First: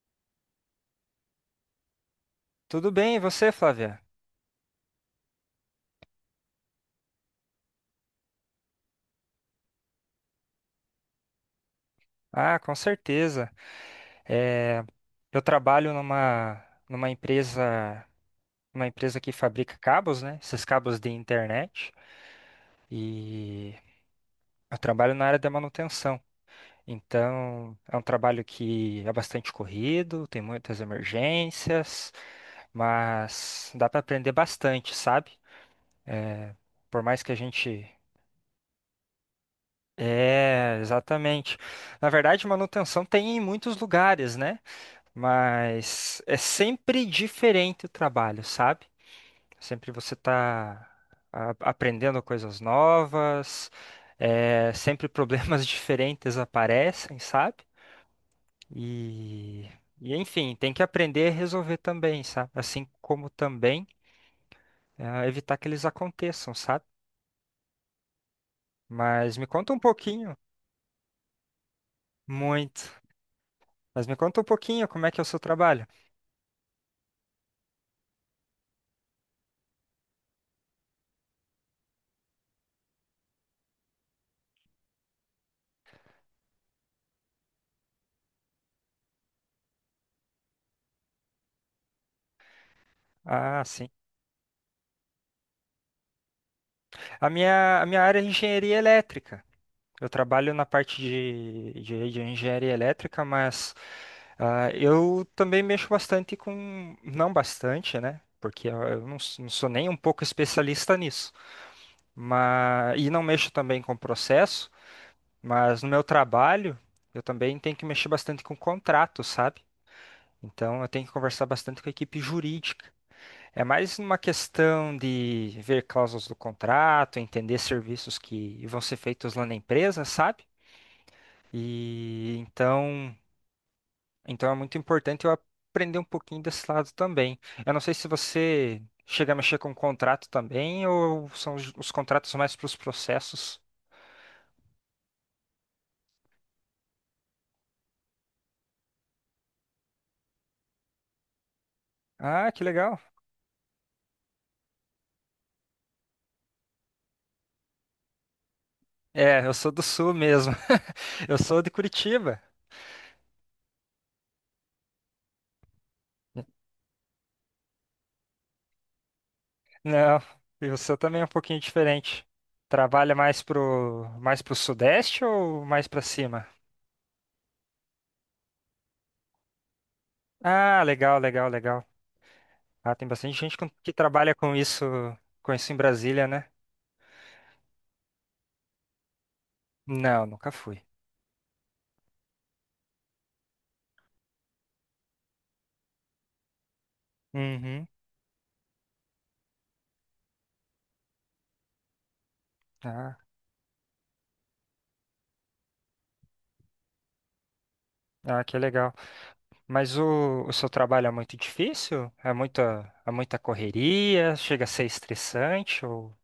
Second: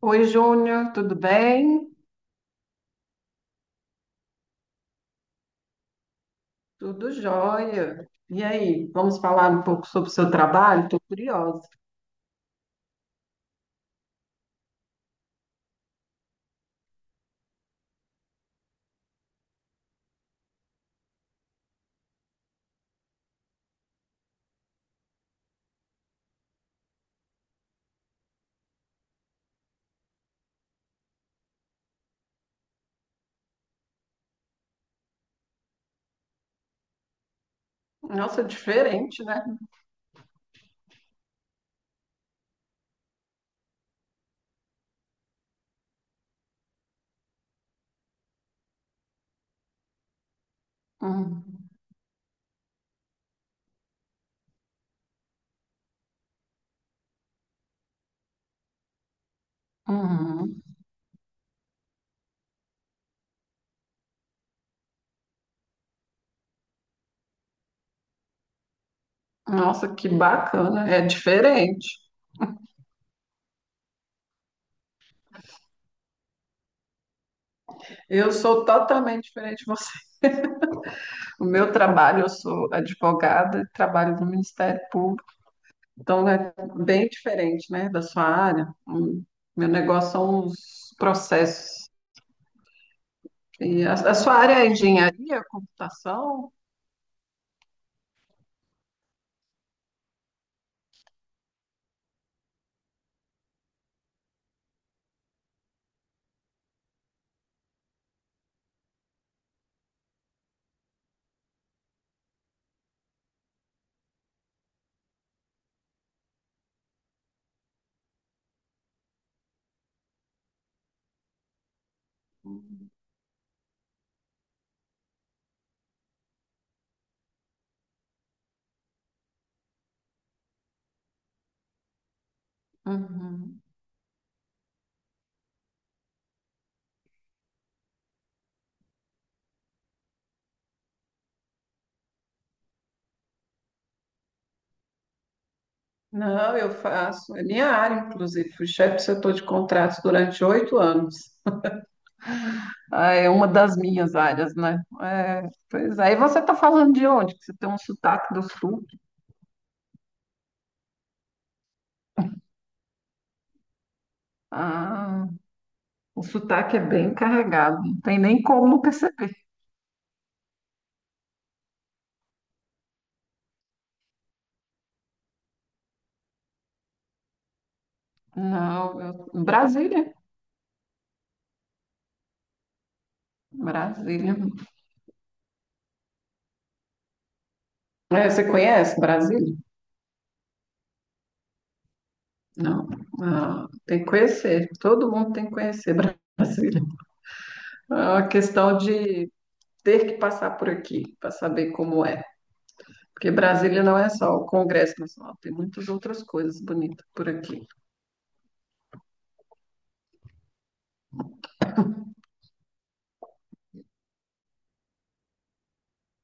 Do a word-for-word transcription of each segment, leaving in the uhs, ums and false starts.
Oi, Júnior, tudo bem? Tudo bem, e você, Flávia? Tudo jóia. E aí, vamos falar um pouco sobre o seu trabalho? Estou curiosa. Ah, com certeza. É, eu trabalho numa, numa empresa, uma empresa que fabrica cabos, né? Esses cabos de internet. E eu trabalho na área da manutenção. Então, é um trabalho que é bastante corrido, tem muitas emergências, mas dá para aprender bastante, sabe? Por mais que a gente. Nossa, é diferente, né? É, exatamente. Na verdade, manutenção tem em muitos lugares, né? Mas é sempre diferente o trabalho, sabe? Sempre você está Uhum. aprendendo coisas novas, é, sempre problemas diferentes aparecem, sabe? E, e enfim, Uhum. tem que aprender a resolver também, sabe? Assim como também ah, evitar que eles aconteçam, sabe? Mas me conta um Nossa, que pouquinho, bacana. É diferente. muito. Mas me conta um pouquinho como é que é o seu trabalho. Eu sou totalmente diferente de você. O meu trabalho, eu sou advogada, trabalho no Ministério Público, então é bem diferente, né, da sua área. Hum. Meu negócio são os processos. Ah, E sim. a, a sua área é engenharia, computação? A minha, a minha área é engenharia elétrica. Eu trabalho na parte de, de, de engenharia elétrica, mas ah, eu também mexo bastante com. Não bastante, né? Porque eu eu não, s- não sou nem um pouco especialista nisso. Mas, e não mexo também com processo, mas no meu trabalho eu também tenho que mexer bastante com contrato, sabe? Então eu tenho que conversar bastante com a equipe jurídica. É mais uma questão de ver cláusulas do contrato, entender serviços que vão ser feitos lá na empresa, sabe? E então, Uhum. então é muito importante eu aprender um pouquinho desse lado também. Eu não sei se você chega a mexer com contrato também ou são os, os contratos mais para os processos. Não, eu faço, é minha área, inclusive. Fui chefe do setor de contratos durante oito anos. Ah, que legal. Ah, é uma das minhas áreas, né? É, pois é. Aí você está falando de onde? Que você tem um sotaque do sul. É, eu sou do sul mesmo. Eu sou de Curitiba. Ah, o sotaque é bem carregado, não tem nem como perceber. Não, e o seu também é um pouquinho diferente. Trabalha mais pro mais pro sudeste ou mais para cima? Não, eu- Brasília, Ah, legal, legal, legal. Ah, tem bastante gente com- que trabalha Brasília. com isso, com isso em Brasília, né? É, você conhece Brasília? Não, nunca fui. Não. Ah, tem que conhecer, todo mundo tem que conhecer Brasília. Uhum. É uma questão de ter que passar por aqui para saber como é. Ah, Porque Brasília não é só o Congresso Nacional, tem muitas outras coisas bonitas por aqui. ah, que legal. Mas o, o seu trabalho é muito difícil? É muita, é muita correria? Chega a ser estressante? Ou,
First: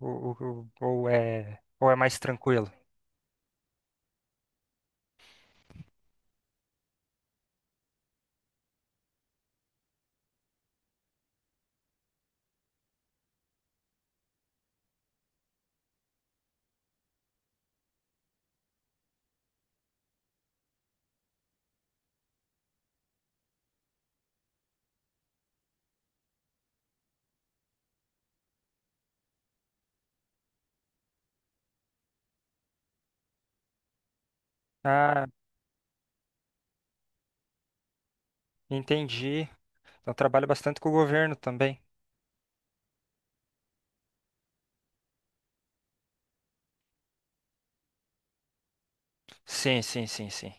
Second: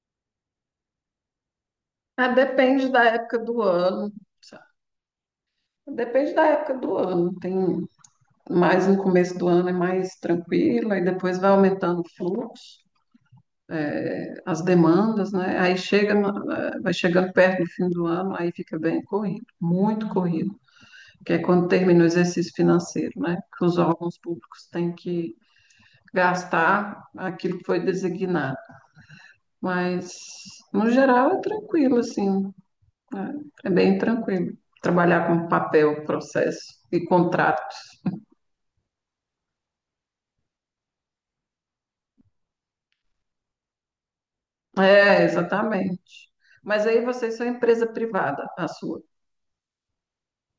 ou, ou, ou é, ou é mais Ah, tranquilo? depende da época do ano, sabe? Depende da época do ano. Tem mais no começo do ano é mais tranquilo, aí depois vai aumentando o fluxo, as demandas, né? Aí chega, na- vai chegando perto do fim do ano, aí fica bem corrido, muito corrido, que é quando termina o exercício financeiro, né? Que os órgãos públicos têm que gastar aquilo que foi designado. Mas, no geral, é tranquilo, assim. É, é bem tranquilo. Ah, Trabalhar com papel, processo e contrato. entendi. Eu trabalho bastante com o governo também. É, exatamente. Mas aí vocês são empresa privada, a sua. Sim, sim, sim, sim.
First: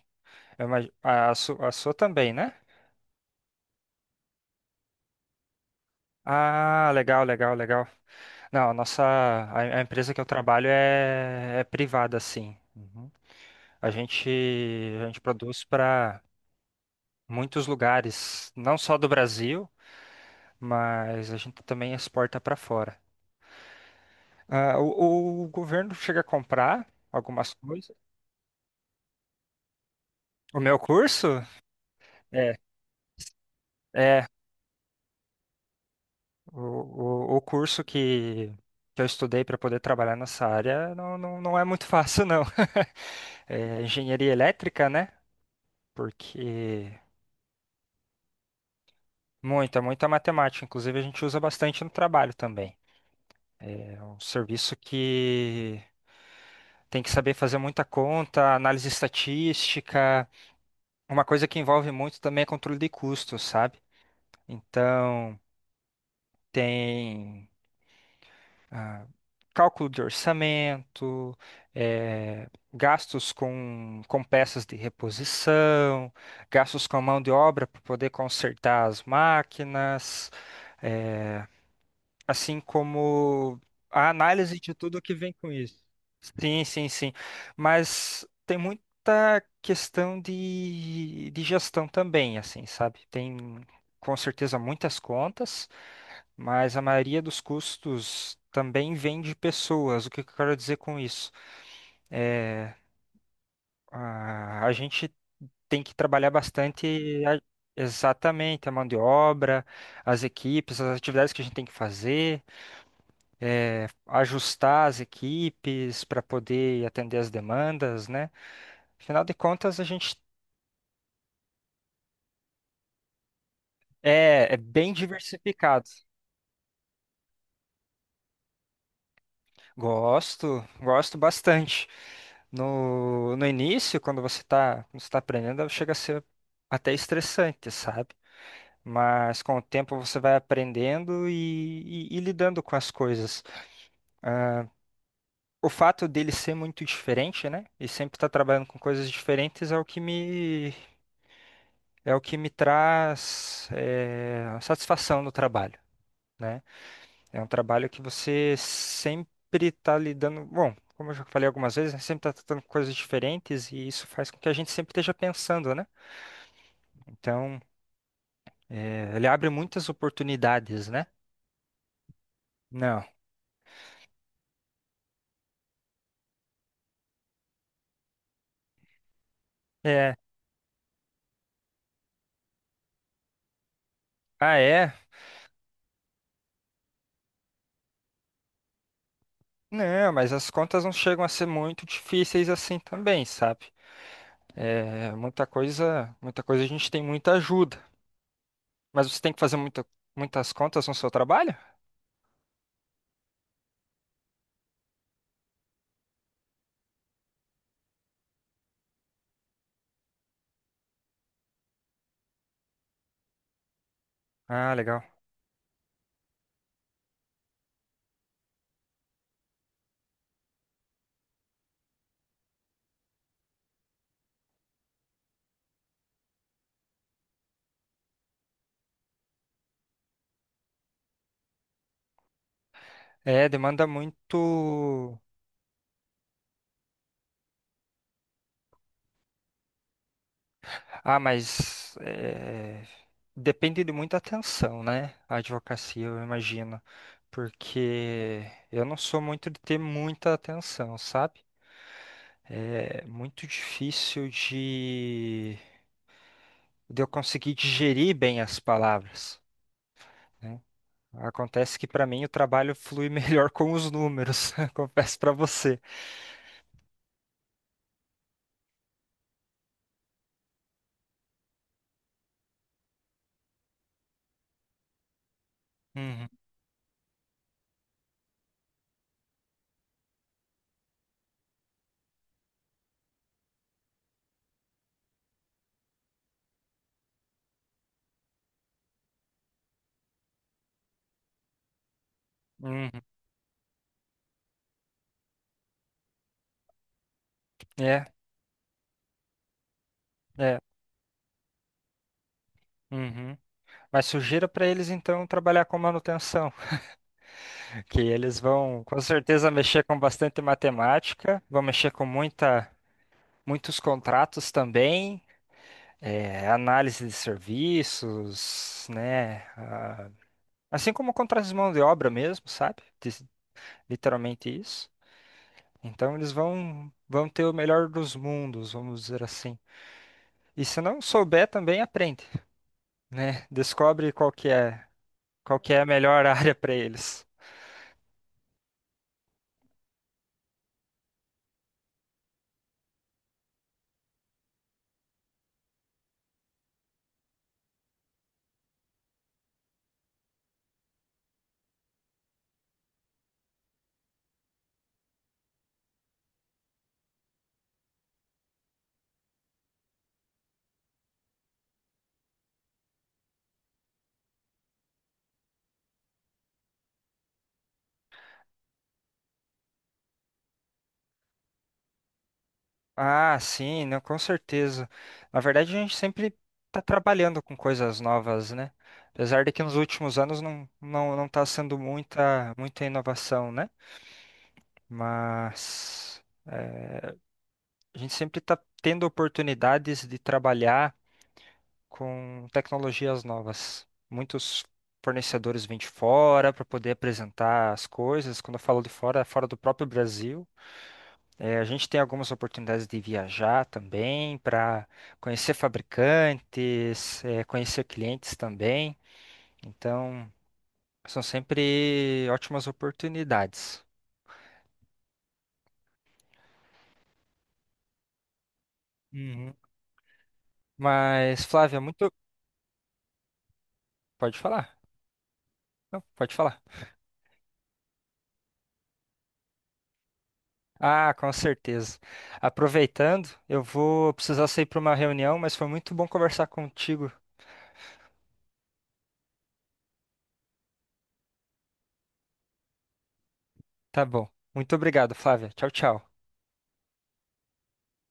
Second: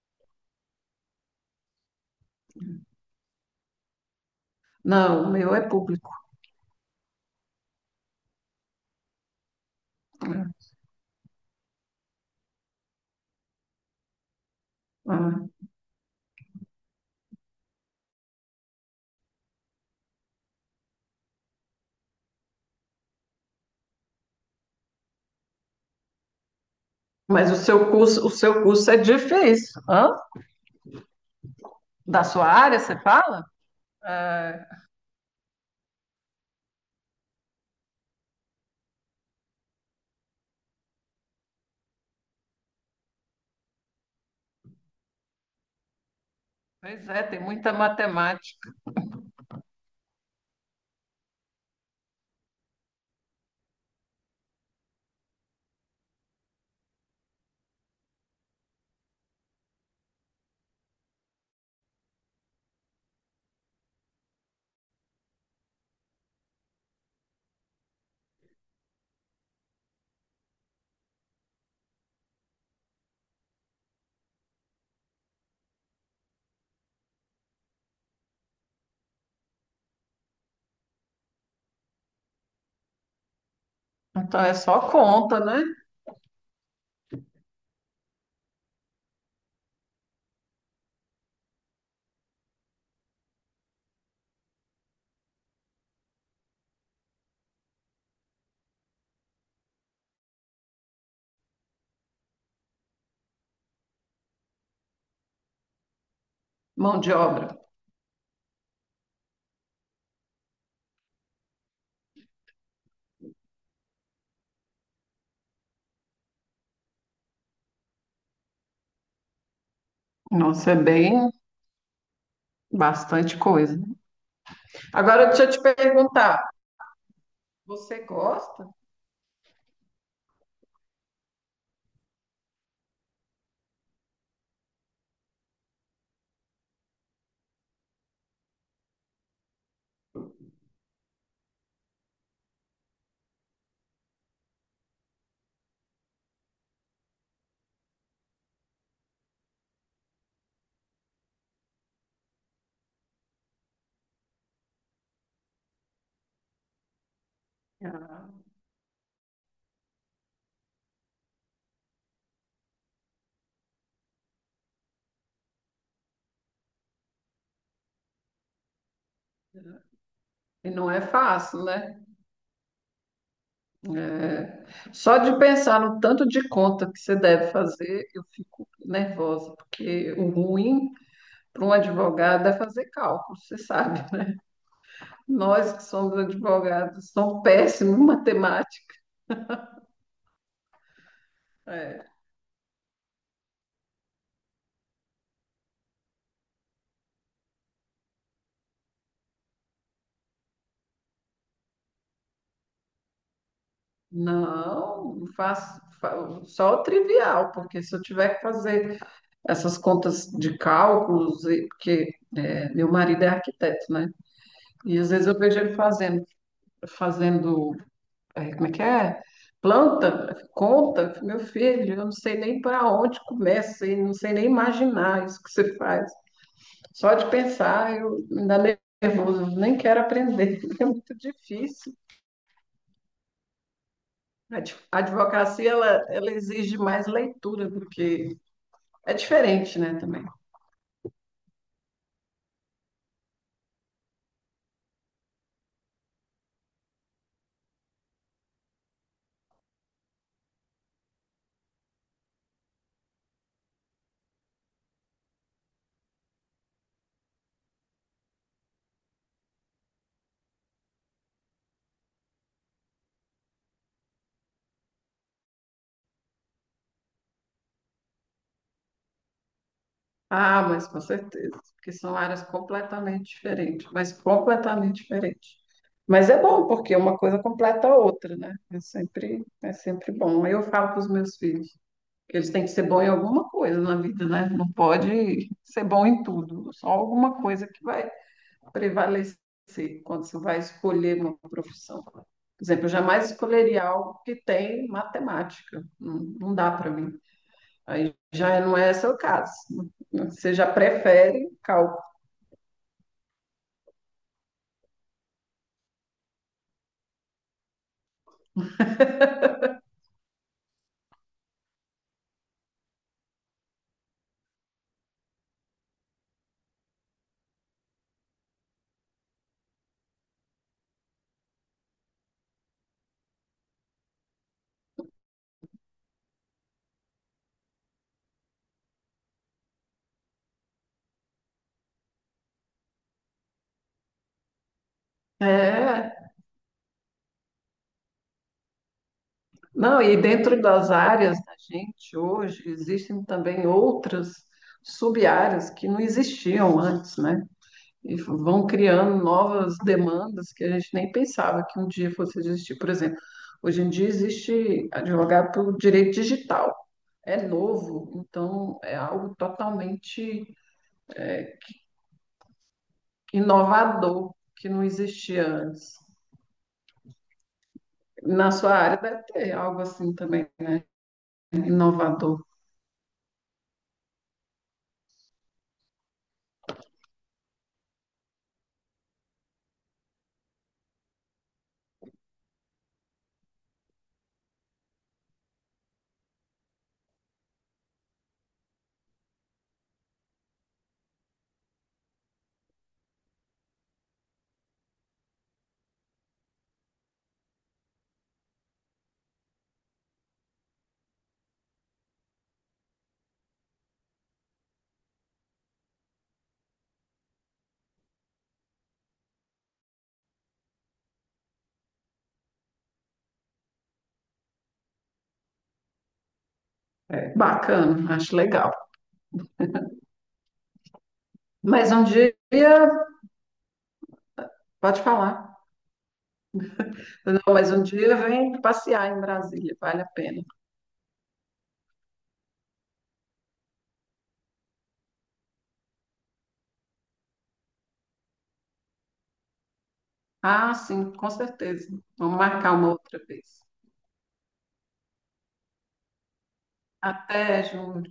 Eu imag- a, a, su- a sua também, né? Não, o meu é público. Ah, legal, legal, legal. Não, a nossa, a, a empresa que eu Né? trabalho é, é privada, sim. Uhum. A gente, a gente Ah, produz para muitos lugares, não só do Brasil, mas a gente também exporta para fora. Ah, o, o governo chega a comprar mas algumas o seu coisas. curso, o seu curso é difícil. Hã? O meu curso Da sua é, área, você fala? é É, o, o, o curso que, que eu estudei para poder trabalhar nessa área não, não, não é muito fácil, não. É, engenharia elétrica, né? Porque pois é, tem muita matemática. muita, muita matemática. Inclusive, a gente usa bastante no trabalho também. É um serviço que tem que saber fazer muita conta, análise estatística. Uma coisa que envolve muito também é controle de custos, sabe? Então, tem ah, cálculo de orçamento, eh, gastos com, com peças de reposição, gastos com mão de obra para poder consertar as máquinas. eh, assim como a Então é análise de só tudo que vem conta, com né? isso. Sim, sim, sim. Mas tem muita questão de, de gestão também, assim, sabe? Tem com certeza muitas contas, mas a maioria dos custos também vem de pessoas. O que que eu quero dizer com isso? É, a, a gente tem que trabalhar Mão de bastante a- obra. exatamente a mão de obra, as equipes, as atividades que a gente tem que fazer eh, ajustar as equipes para poder atender as demandas, né? Afinal de contas, a gente Nossa, é bem bastante coisa. é, é bem Agora deixa eu te diversificado. perguntar. Você gosta? Gosto, gosto bastante. No, no início, quando você está quando você tá aprendendo, chega a ser até estressante, sabe? Mas com o tempo você vai aprendendo e, e, e lidando com as coisas. Ah, o fato dele ser muito diferente, né? E sempre estar trabalhando com coisas diferentes é o que me é o que me traz eh, a satisfação no trabalho, né? É um trabalho que Ah, você sempre está lidando, bom, como eu já falei algumas vezes, né, sempre está tratando com coisas diferentes e isso faz com que a gente sempre esteja pensando, né? Então, eh, ele abre muitas e oportunidades, não é né? fácil, né? Não. É. Só de pensar no tanto de conta que você deve fazer, eu fico nervosa, porque É. o ruim para um advogado é fazer cálculo, você sabe. Ah, é? Nós que somos advogados somos péssimos em matemática. Não, mas as contas não chegam a ser muito É. difíceis assim também, sabe? É, muita coisa, muita coisa a gente tem muita ajuda. Mas você tem que fazer muita, muitas contas no seu trabalho? Não, eu faço, fa- só o trivial, porque se eu tiver que fazer essas contas de cálculos, e- porque é, meu marido é arquiteto, né? Ah, E legal. às vezes eu vejo ele fazendo fazendo, é, como é que é? Planta, conta, meu filho, eu não sei nem para onde começa e não sei nem imaginar isso que você faz. Só de pensar, eu me dá nervoso, eu nem quero aprender, é muito difícil. É, demanda A adv- a muito. advocacia, ela, ela exige mais leitura, porque é diferente, né, também. Ah, mas é, depende de muita atenção, né? A advocacia, eu imagino. Porque eu não sou muito de ter muita atenção, sabe? É muito difícil de, de eu conseguir digerir bem as palavras, né? Acontece que para mim o trabalho flui melhor com os números, confesso para você. Ah, mas com certeza, porque são áreas completamente diferentes, mas completamente diferentes. Uhum, Mas é bom, porque uma coisa completa a outra, né? É sempre, é sempre bom. Eu falo para os meus filhos que eles têm que ser bom em alguma coisa na vida, né? Não pode ser bom em tudo, só alguma coisa que vai prevalecer quando você vai escolher uma profissão. Por exemplo, eu uhum. jamais escolheria algo que tem matemática. Não, não dá para mim. É, Aí já é, não é seu caso. Você é. já prefere cálculo. Uhum. Mas sugiro para eles então trabalhar com manutenção, que eles vão com certeza mexer com bastante matemática, vão mexer com muita, muitos contratos também, eh, análise de serviços, né? ah, assim como contratos de mão de obra mesmo, sabe? Dis- Literalmente isso. Então eles vão, vão ter o melhor dos mundos, vamos dizer assim. E se não souber também aprende, né? Descobre qual que é, qual que é a É, melhor área para eles. não, e dentro das áreas da gente hoje, existem também outras sub-áreas que não existiam antes, né? E vão criando novas demandas que a gente nem pensava que um dia fosse existir. Por exemplo, hoje em dia existe advogado pelo direito digital. É novo, então é algo totalmente inovador que não existia antes. Na sua área deve ter algo assim também, né? Inovador. Ah, sim, não, com certeza. Na verdade, a gente sempre está trabalhando com coisas novas, né? Apesar de que nos últimos anos não não não está sendo muita muita inovação, né? Mas a gente sempre está tendo oportunidades de trabalhar com tecnologias novas. Muitos fornecedores vêm de fora para poder apresentar as coisas. Quando eu falo de fora, é fora do próprio Brasil. É, a gente tem algumas oportunidades de viajar também para conhecer fabricantes, é, conhecer clientes também. Então, são sempre ótimas oportunidades. É, bacana, acho legal. Uhum. Mas, Flávia, é Mas um muito. dia, Pode falar? pode falar. Não, pode falar. Não, mas um dia vem passear em Brasília, vale a pena. Ah, com certeza. Aproveitando, eu vou precisar sair para uma reunião, mas foi muito bom conversar contigo. Ah, sim, com certeza. Vamos marcar uma outra vez. Tá bom. Muito obrigado, Flávia. Tchau, tchau. Até, Júnior.